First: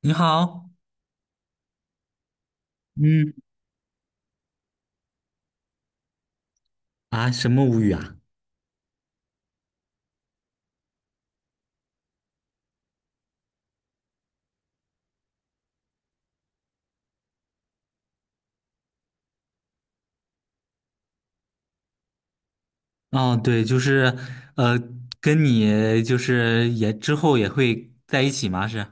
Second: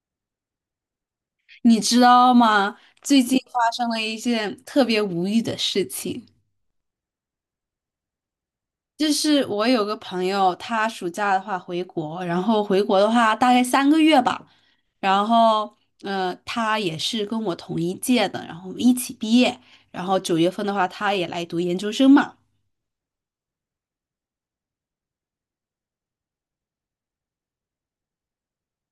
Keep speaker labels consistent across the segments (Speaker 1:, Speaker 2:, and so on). Speaker 1: 你好。
Speaker 2: 你知道吗？最
Speaker 1: 嗯。
Speaker 2: 近发生了一件特别无语的事情，
Speaker 1: 啊，什么无语啊？
Speaker 2: 就是我有个朋友，他暑假的话回国，然后回国的话大概3个月吧，然后他也是跟我同一届的，然后我们一起毕业，然后9月份的话，他也来读研究生嘛，
Speaker 1: 哦，对，就是，呃，跟你就是也之后也会在一起吗？是。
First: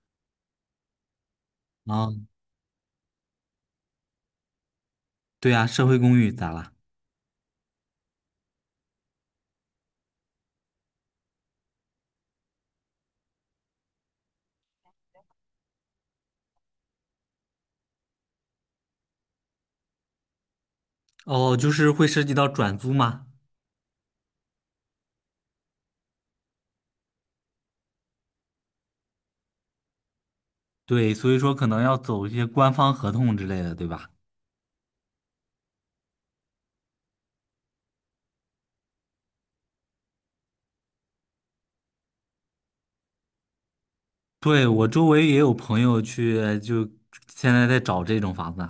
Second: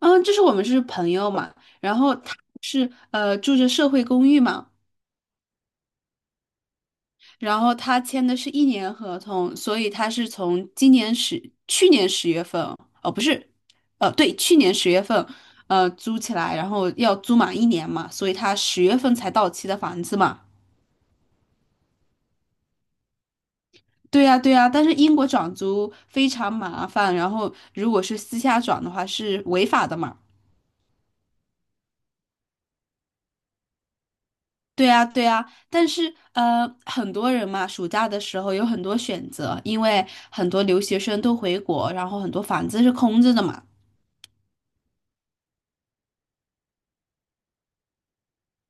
Speaker 2: 嗯，就是我们是朋友嘛，然
Speaker 1: 啊。
Speaker 2: 后他是住着社会公寓嘛。
Speaker 1: 对啊，社会公寓咋了？
Speaker 2: 然后他签的是1年合同，所以他是从今年十，去年十月份，哦，不是，对，去年十月份，租起来，然后要租满一年嘛，所以他十月份才到期的房子嘛。
Speaker 1: 哦，就是会涉及到转租吗？
Speaker 2: 对呀，对呀，但是英国转租非常麻烦，然后如果是私下转的话是违法的嘛。
Speaker 1: 对，所以说可能要走一些官方合同之类的，对吧？
Speaker 2: 对呀，对呀，但是很多人嘛，暑假的时候有很多选择，因为很多留学生都回国，然后很多房子是空着的嘛。
Speaker 1: 对，我周围也有朋友去，就现在在找这种房子。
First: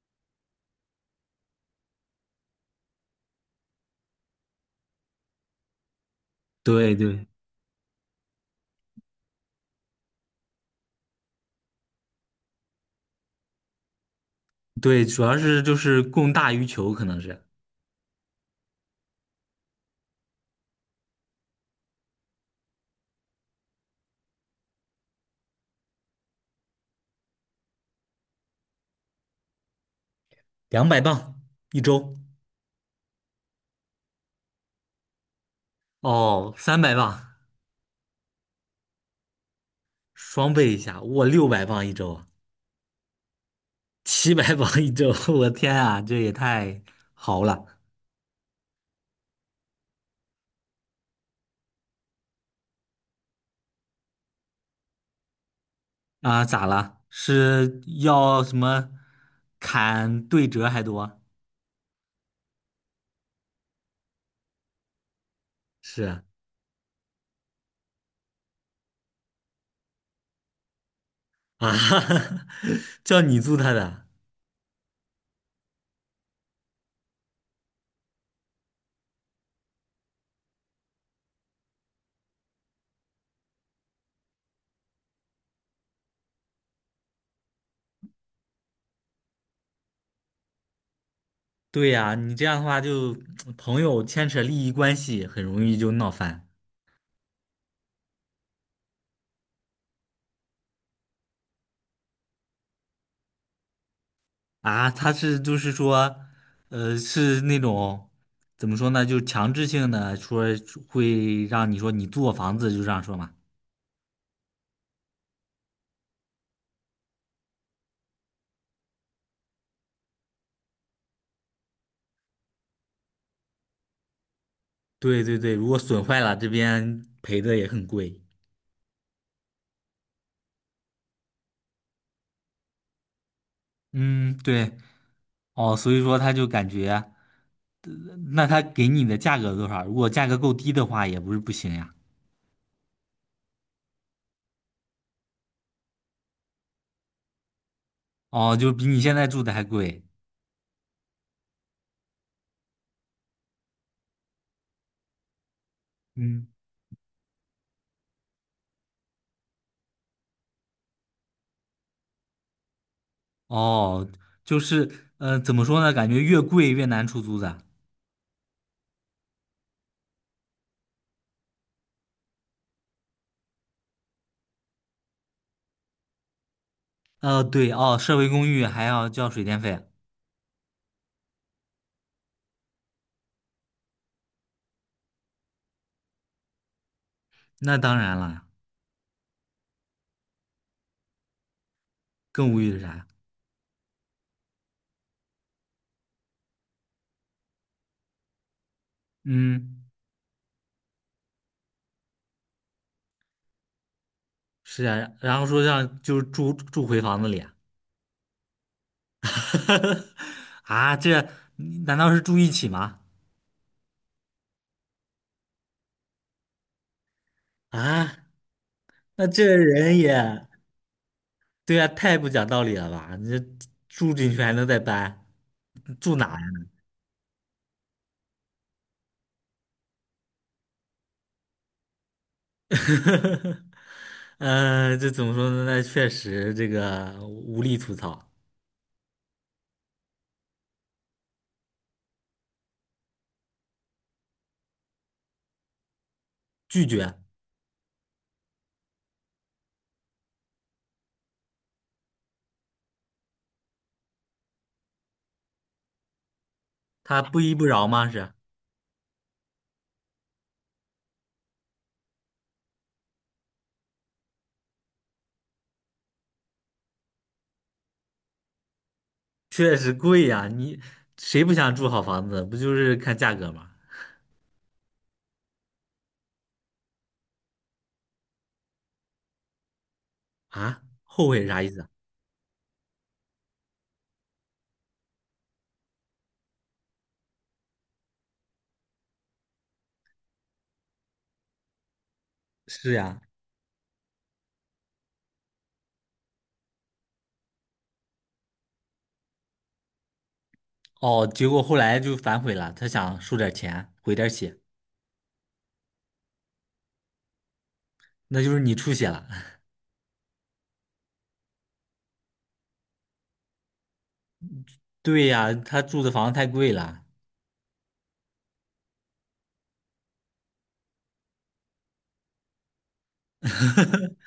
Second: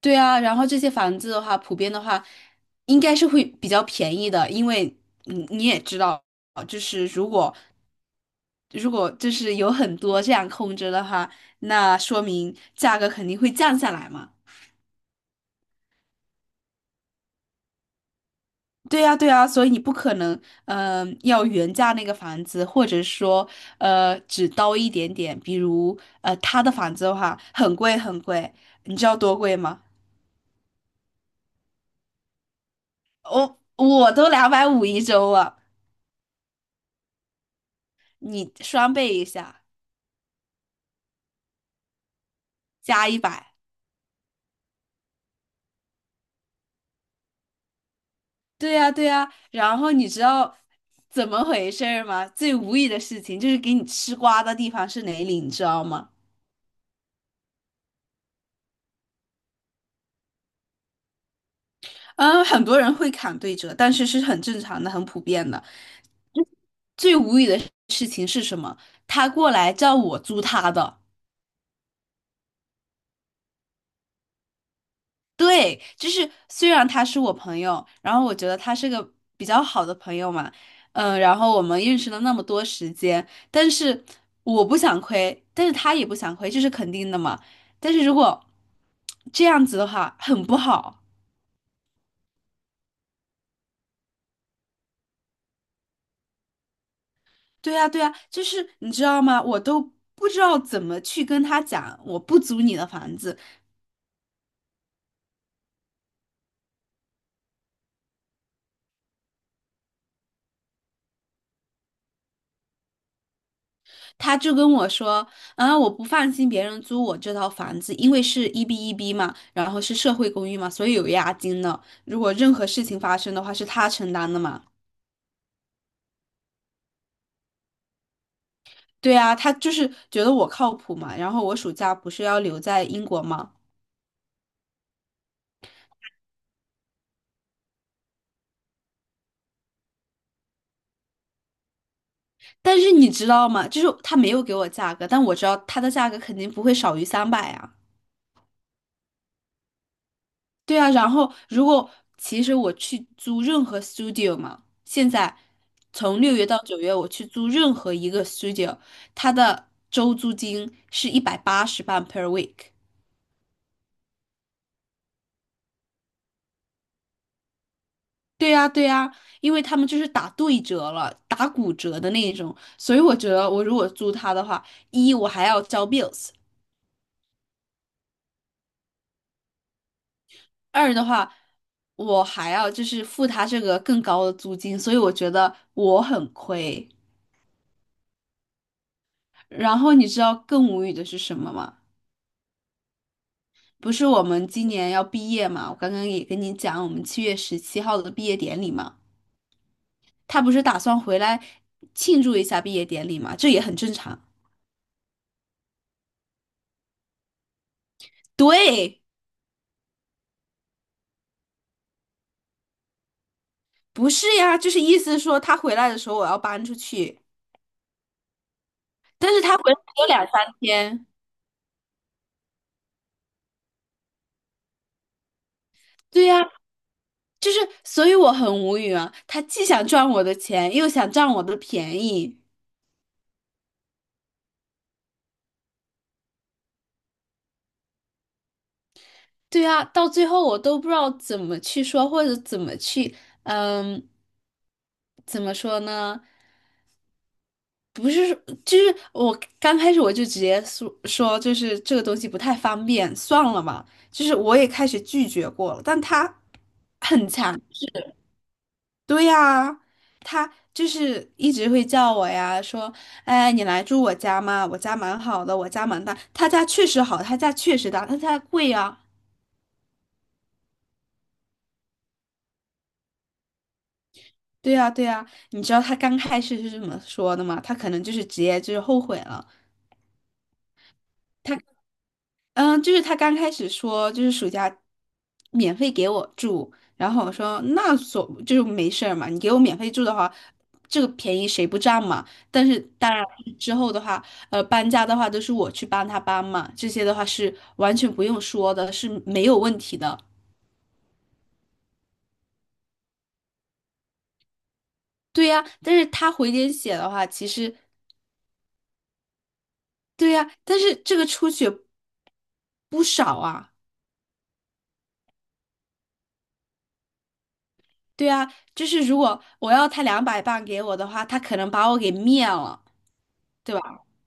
Speaker 2: 对啊，然后这些房子的话，普遍的话，应该是会比较便宜的，因为你也知道，就
Speaker 1: 对
Speaker 2: 是
Speaker 1: 对
Speaker 2: 如果就是有很多这样空着的话，那说明价格肯定会降下来嘛。
Speaker 1: 对，主要是就是供大于求，可能是
Speaker 2: 对呀，对呀，所以你不可能，要原价那个房子，或者说，只刀一点点。比如，他的房子的话，很贵很贵，你知道多贵吗？
Speaker 1: 200磅一周。
Speaker 2: 我都250一周了，
Speaker 1: 哦，300磅。
Speaker 2: 你双倍一下。
Speaker 1: 双倍一下，我600磅一周啊。
Speaker 2: 加一百。
Speaker 1: 700磅一周，我天啊，这也太豪了。
Speaker 2: 对呀，对呀。然后你知道怎么回事儿吗？最无语的事情就是给你吃瓜的地方是哪里，你知道吗？
Speaker 1: 啊！咋了？是要什么砍对折还多？
Speaker 2: 嗯，很多人会砍对折，但是是很正常的、很普遍的。
Speaker 1: 是啊。
Speaker 2: 最无语的事情是什么？他过来叫我租他的。
Speaker 1: 啊， 叫你租他的？
Speaker 2: 对，就是虽然他是我朋友，然后我觉得他是个比较好的朋友嘛，然后我们认识了那么多时间，但是我不想亏，但是他也不想亏，这是肯定的嘛。但是如果这样子的话，很不好。
Speaker 1: 对呀，你这样的话就朋友牵扯利益关系，很容易就闹翻。
Speaker 2: 对呀，对呀，就是你知道吗？我都不知道怎么去跟他讲，我不租你的房子，
Speaker 1: 啊，他是就是说，是那种怎么说呢，就强制性的说会让你说你租我房子，就这样说嘛。
Speaker 2: 他就跟我说，啊，我不放心别人租我这套房子，因为是1B1B 嘛，然后是社会公寓嘛，所以有押金的。如果任何事情发生的话，是他承担的嘛。
Speaker 1: 对对对，如果损坏了，这边赔的也很贵。
Speaker 2: 对啊，他就是觉得我靠谱嘛。然后我暑假不是要留在英国嘛，
Speaker 1: 嗯，对。哦，所以说他就感觉，呃那他给你的价格多少？如果价格够低的话，也不是不行呀。
Speaker 2: 但是你知道吗？就是他没有给我价格，但我知道他的价格肯定不会少于300啊。
Speaker 1: 哦，就比你现在住的还贵。
Speaker 2: 对啊，然后如果其实我去租任何 studio 嘛，现在从6月
Speaker 1: 嗯。
Speaker 2: 到九月，我去租任何一个 studio，它的周租金是180磅 per week。
Speaker 1: 哦，就是，呃，怎么说呢？感觉越贵越难出租的。
Speaker 2: 对呀，对呀，因为他们就是打对折了，打骨折的那一种，所以我觉得我如果租它的话，一我还要交 bills，
Speaker 1: 对。哦，社会公寓还要交水电费。
Speaker 2: 二的话我还要就是付他这个更高的租金，所以我觉得我很亏。
Speaker 1: 那当然了。
Speaker 2: 然后你知道更无语的是什么吗？
Speaker 1: 更无语的啥？
Speaker 2: 不是我们今年要毕业嘛？我刚刚也跟你讲，我们7月17号的毕业典礼嘛，
Speaker 1: 嗯。
Speaker 2: 他不是打算回来庆祝一下毕业典礼嘛？这也很正常。
Speaker 1: 是啊，然后说让就是住住回房子里。
Speaker 2: 对，
Speaker 1: 啊，这难道是住一起吗？
Speaker 2: 不是呀，就是意思说他回来的时候我要搬出去，
Speaker 1: 啊，那
Speaker 2: 但是
Speaker 1: 这
Speaker 2: 他回来
Speaker 1: 人
Speaker 2: 只有
Speaker 1: 也。
Speaker 2: 两三天。
Speaker 1: 对啊，太不讲道理了吧？你这住进去还能再搬？住哪
Speaker 2: 对
Speaker 1: 呀？
Speaker 2: 呀，就是，所以我很无语啊。他既想赚我的钱，又想占我的便宜。
Speaker 1: 这怎么说呢？那确实这个无力吐槽。
Speaker 2: 对啊，到最后我都不知道怎么去说，或者怎么去，嗯，怎么说呢？
Speaker 1: 拒绝。
Speaker 2: 就是我刚开始我就直接说，就是这个东西不太方便，算了嘛。就是我也开始拒绝过了，但他
Speaker 1: 他
Speaker 2: 很
Speaker 1: 不依
Speaker 2: 强，
Speaker 1: 不饶吗？是。
Speaker 2: 对呀、他就是一直会叫我呀，说，哎，你来住我家嘛，我家蛮好的，我家蛮大，他家确实好，他家确实大，他家贵啊。
Speaker 1: 确实贵呀，你谁不想住好房子？不就是看价格吗？
Speaker 2: 对呀，对呀，你知道他刚开始是这么说的吗？他可能就是直接就是后悔了。
Speaker 1: 啊，后悔
Speaker 2: 他
Speaker 1: 啥意思啊？
Speaker 2: 就是他刚开始说，就是暑假免费给我住，然后我说那所就是没事儿嘛，你给我免费住的话，这个便宜谁不占嘛？但是
Speaker 1: 是
Speaker 2: 当
Speaker 1: 呀。
Speaker 2: 然之后的话，搬家的话都是我去帮他搬嘛，这些的话是完全不用说的，是没有问题的。
Speaker 1: 哦，结果后来就反悔了，他想收点钱，回点血。
Speaker 2: 对呀，但是他回点血的话，其实
Speaker 1: 那就是你出血了。
Speaker 2: 对呀，但是这个出血不少啊，
Speaker 1: 对呀，他住的房子太贵了。
Speaker 2: 对呀，就是如果我要他200磅给我的话，他可能把我给灭了。对吧？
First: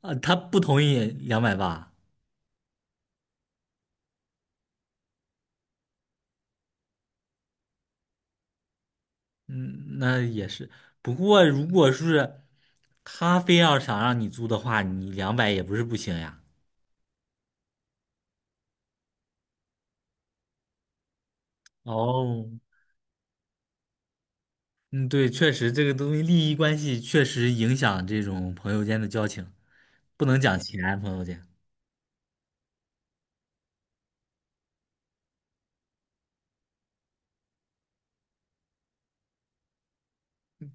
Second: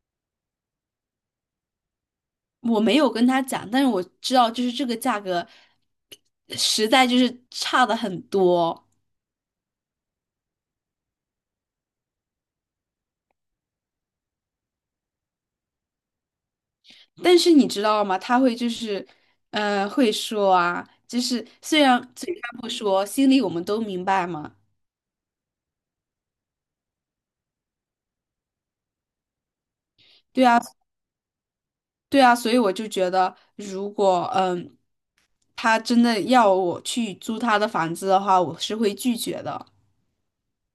Speaker 1: 啊，他不同意280。
Speaker 2: 我没有跟他讲，但是我知道就是这个价格实在就是差的很多。
Speaker 1: 嗯，那也是。不过如果是他非要想让你租的话，你两百也不是不行呀。
Speaker 2: 但是你知道吗？他会就是，会说啊，就是虽然嘴
Speaker 1: 哦。
Speaker 2: 上不说，心里我们都明白嘛。
Speaker 1: 嗯，对，确实这个东西利益关系确实影响这种朋友间的交情，不能
Speaker 2: 对
Speaker 1: 讲
Speaker 2: 啊，
Speaker 1: 钱，朋友间。
Speaker 2: 对啊，所以我就觉得，如果他真的要我去租他的房子的话，我是会拒绝的。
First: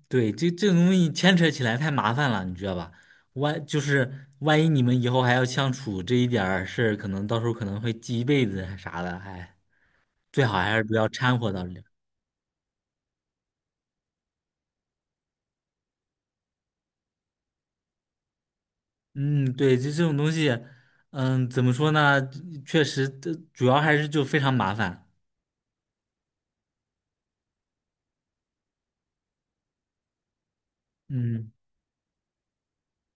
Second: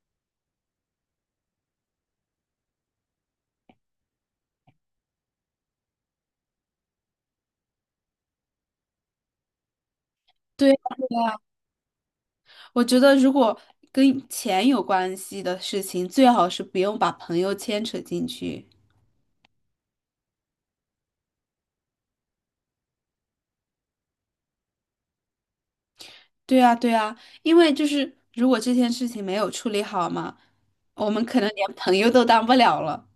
Speaker 1: 对，这这种东西牵扯起来太麻烦了，你知道吧？万就是万一你们以后还要相处，这一点儿事儿，可能到时候可能会记一辈子啊啥的。哎，最好
Speaker 2: 对
Speaker 1: 还是不
Speaker 2: 啊，
Speaker 1: 要
Speaker 2: 对啊，
Speaker 1: 掺和到里。
Speaker 2: 我觉得如果跟钱有关系的事情，最好是不用把朋友牵扯进去。
Speaker 1: 嗯，对，就这种东西。嗯，怎么说呢？确实，这主要还是就非常麻烦。
Speaker 2: 对啊，对啊，因为就是如果这件事情没有处理好嘛，我们可能
Speaker 1: 嗯。
Speaker 2: 连朋友都当不了了。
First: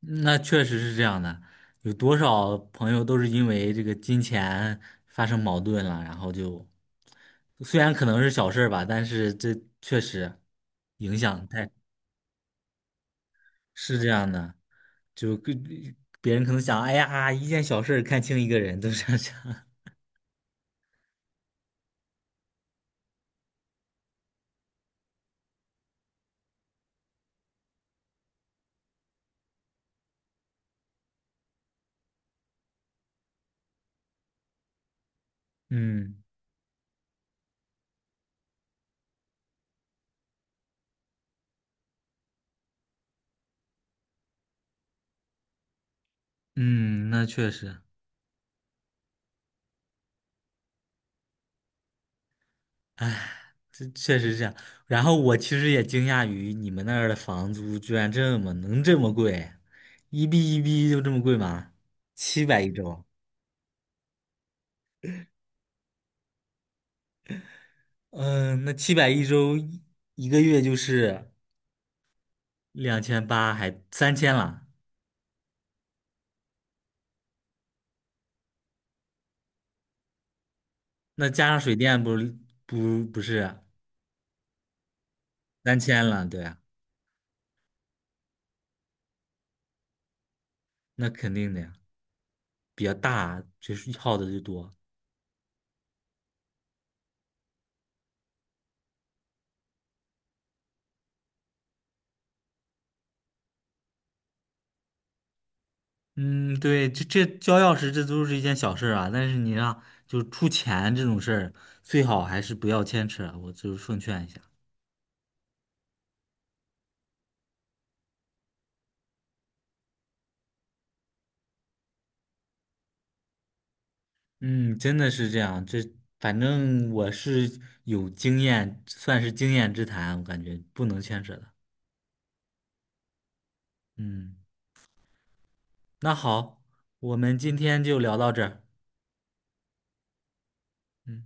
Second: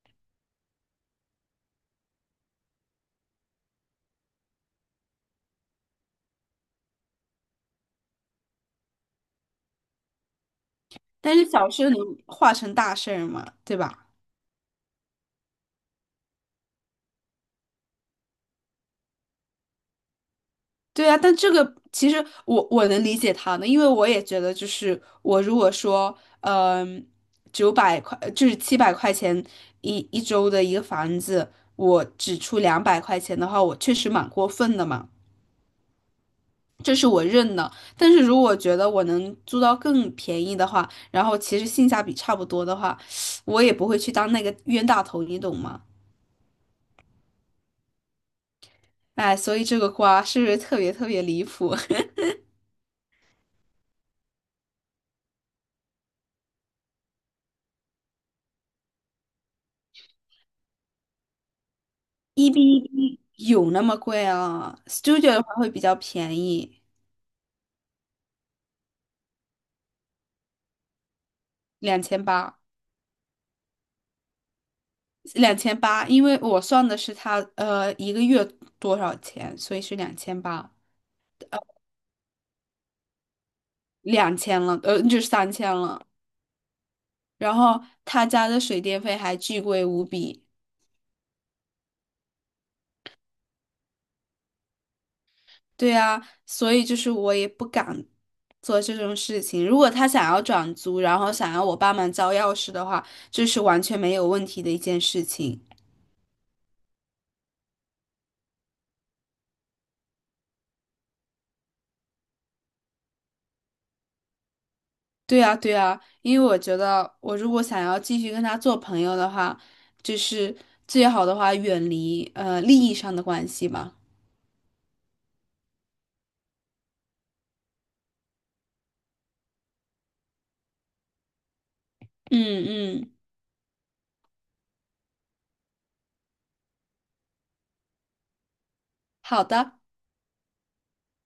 Speaker 1: 那确实是这样的，有多少朋友都是因为这个金钱发生矛盾了，然后就虽然可能是小事儿吧，但是这确实影
Speaker 2: 但是
Speaker 1: 响
Speaker 2: 小
Speaker 1: 太。
Speaker 2: 事能化成大事儿嘛，对
Speaker 1: 是
Speaker 2: 吧？
Speaker 1: 这样的，就跟别人可能想，哎呀，一件小事儿看清一个人，都是这样想。
Speaker 2: 对啊，但这个其实我能理解他的，因为我也觉得就是我如果说，900块就是700块钱一周的一个房子，我只出200块钱的话，我确实蛮过分的嘛。
Speaker 1: 嗯
Speaker 2: 这是我认的。但是如果觉得我能租到更便宜的话，然后其实性价比差不多的话，我也不会去当那个冤大头，你懂吗？
Speaker 1: 嗯，那确实。
Speaker 2: 哎，所以这个瓜是不是特别特别离谱？
Speaker 1: 哎。这确实是这样。然后我其实也惊讶于你们那儿的房租居然这么能这么贵，一币一币就这么贵吗？七
Speaker 2: 一比
Speaker 1: 百一
Speaker 2: 一
Speaker 1: 周。
Speaker 2: 比有那么贵啊？Studio 的话会比较便宜，
Speaker 1: 嗯，那七百一周一一个月就是
Speaker 2: 两千八，
Speaker 1: 2800，还三千了。
Speaker 2: 两千八，因为我算的是他一个月多少钱，所以是两千八，
Speaker 1: 那加上水电不是不是
Speaker 2: 两千了，就是3000
Speaker 1: 三
Speaker 2: 了。
Speaker 1: 千了，对啊。
Speaker 2: 然后他家的水电费还巨贵无比。
Speaker 1: 那肯定的呀，比较大，就是耗的就多。
Speaker 2: 对啊，所以就是我也不敢做这种事情。如果他想要转租，然后想要我帮忙交钥匙的话，这是完全没有问题的一件事情。
Speaker 1: 嗯，对，这这交钥匙这都是一件小事儿啊，但是你让就出钱这种事儿，最好还是不要牵扯，我就是奉劝一下。
Speaker 2: 对啊，对啊，因为我觉得我如果想要继续跟他做朋友的话，就是最好的话远离利益上的关系嘛。
Speaker 1: 嗯，真的是这样，这反正我是有经验，算是经验之谈，我感觉不能牵扯的。
Speaker 2: 嗯嗯，
Speaker 1: 嗯，那好，我们今天就聊到这儿。
Speaker 2: 好的。
Speaker 1: 嗯。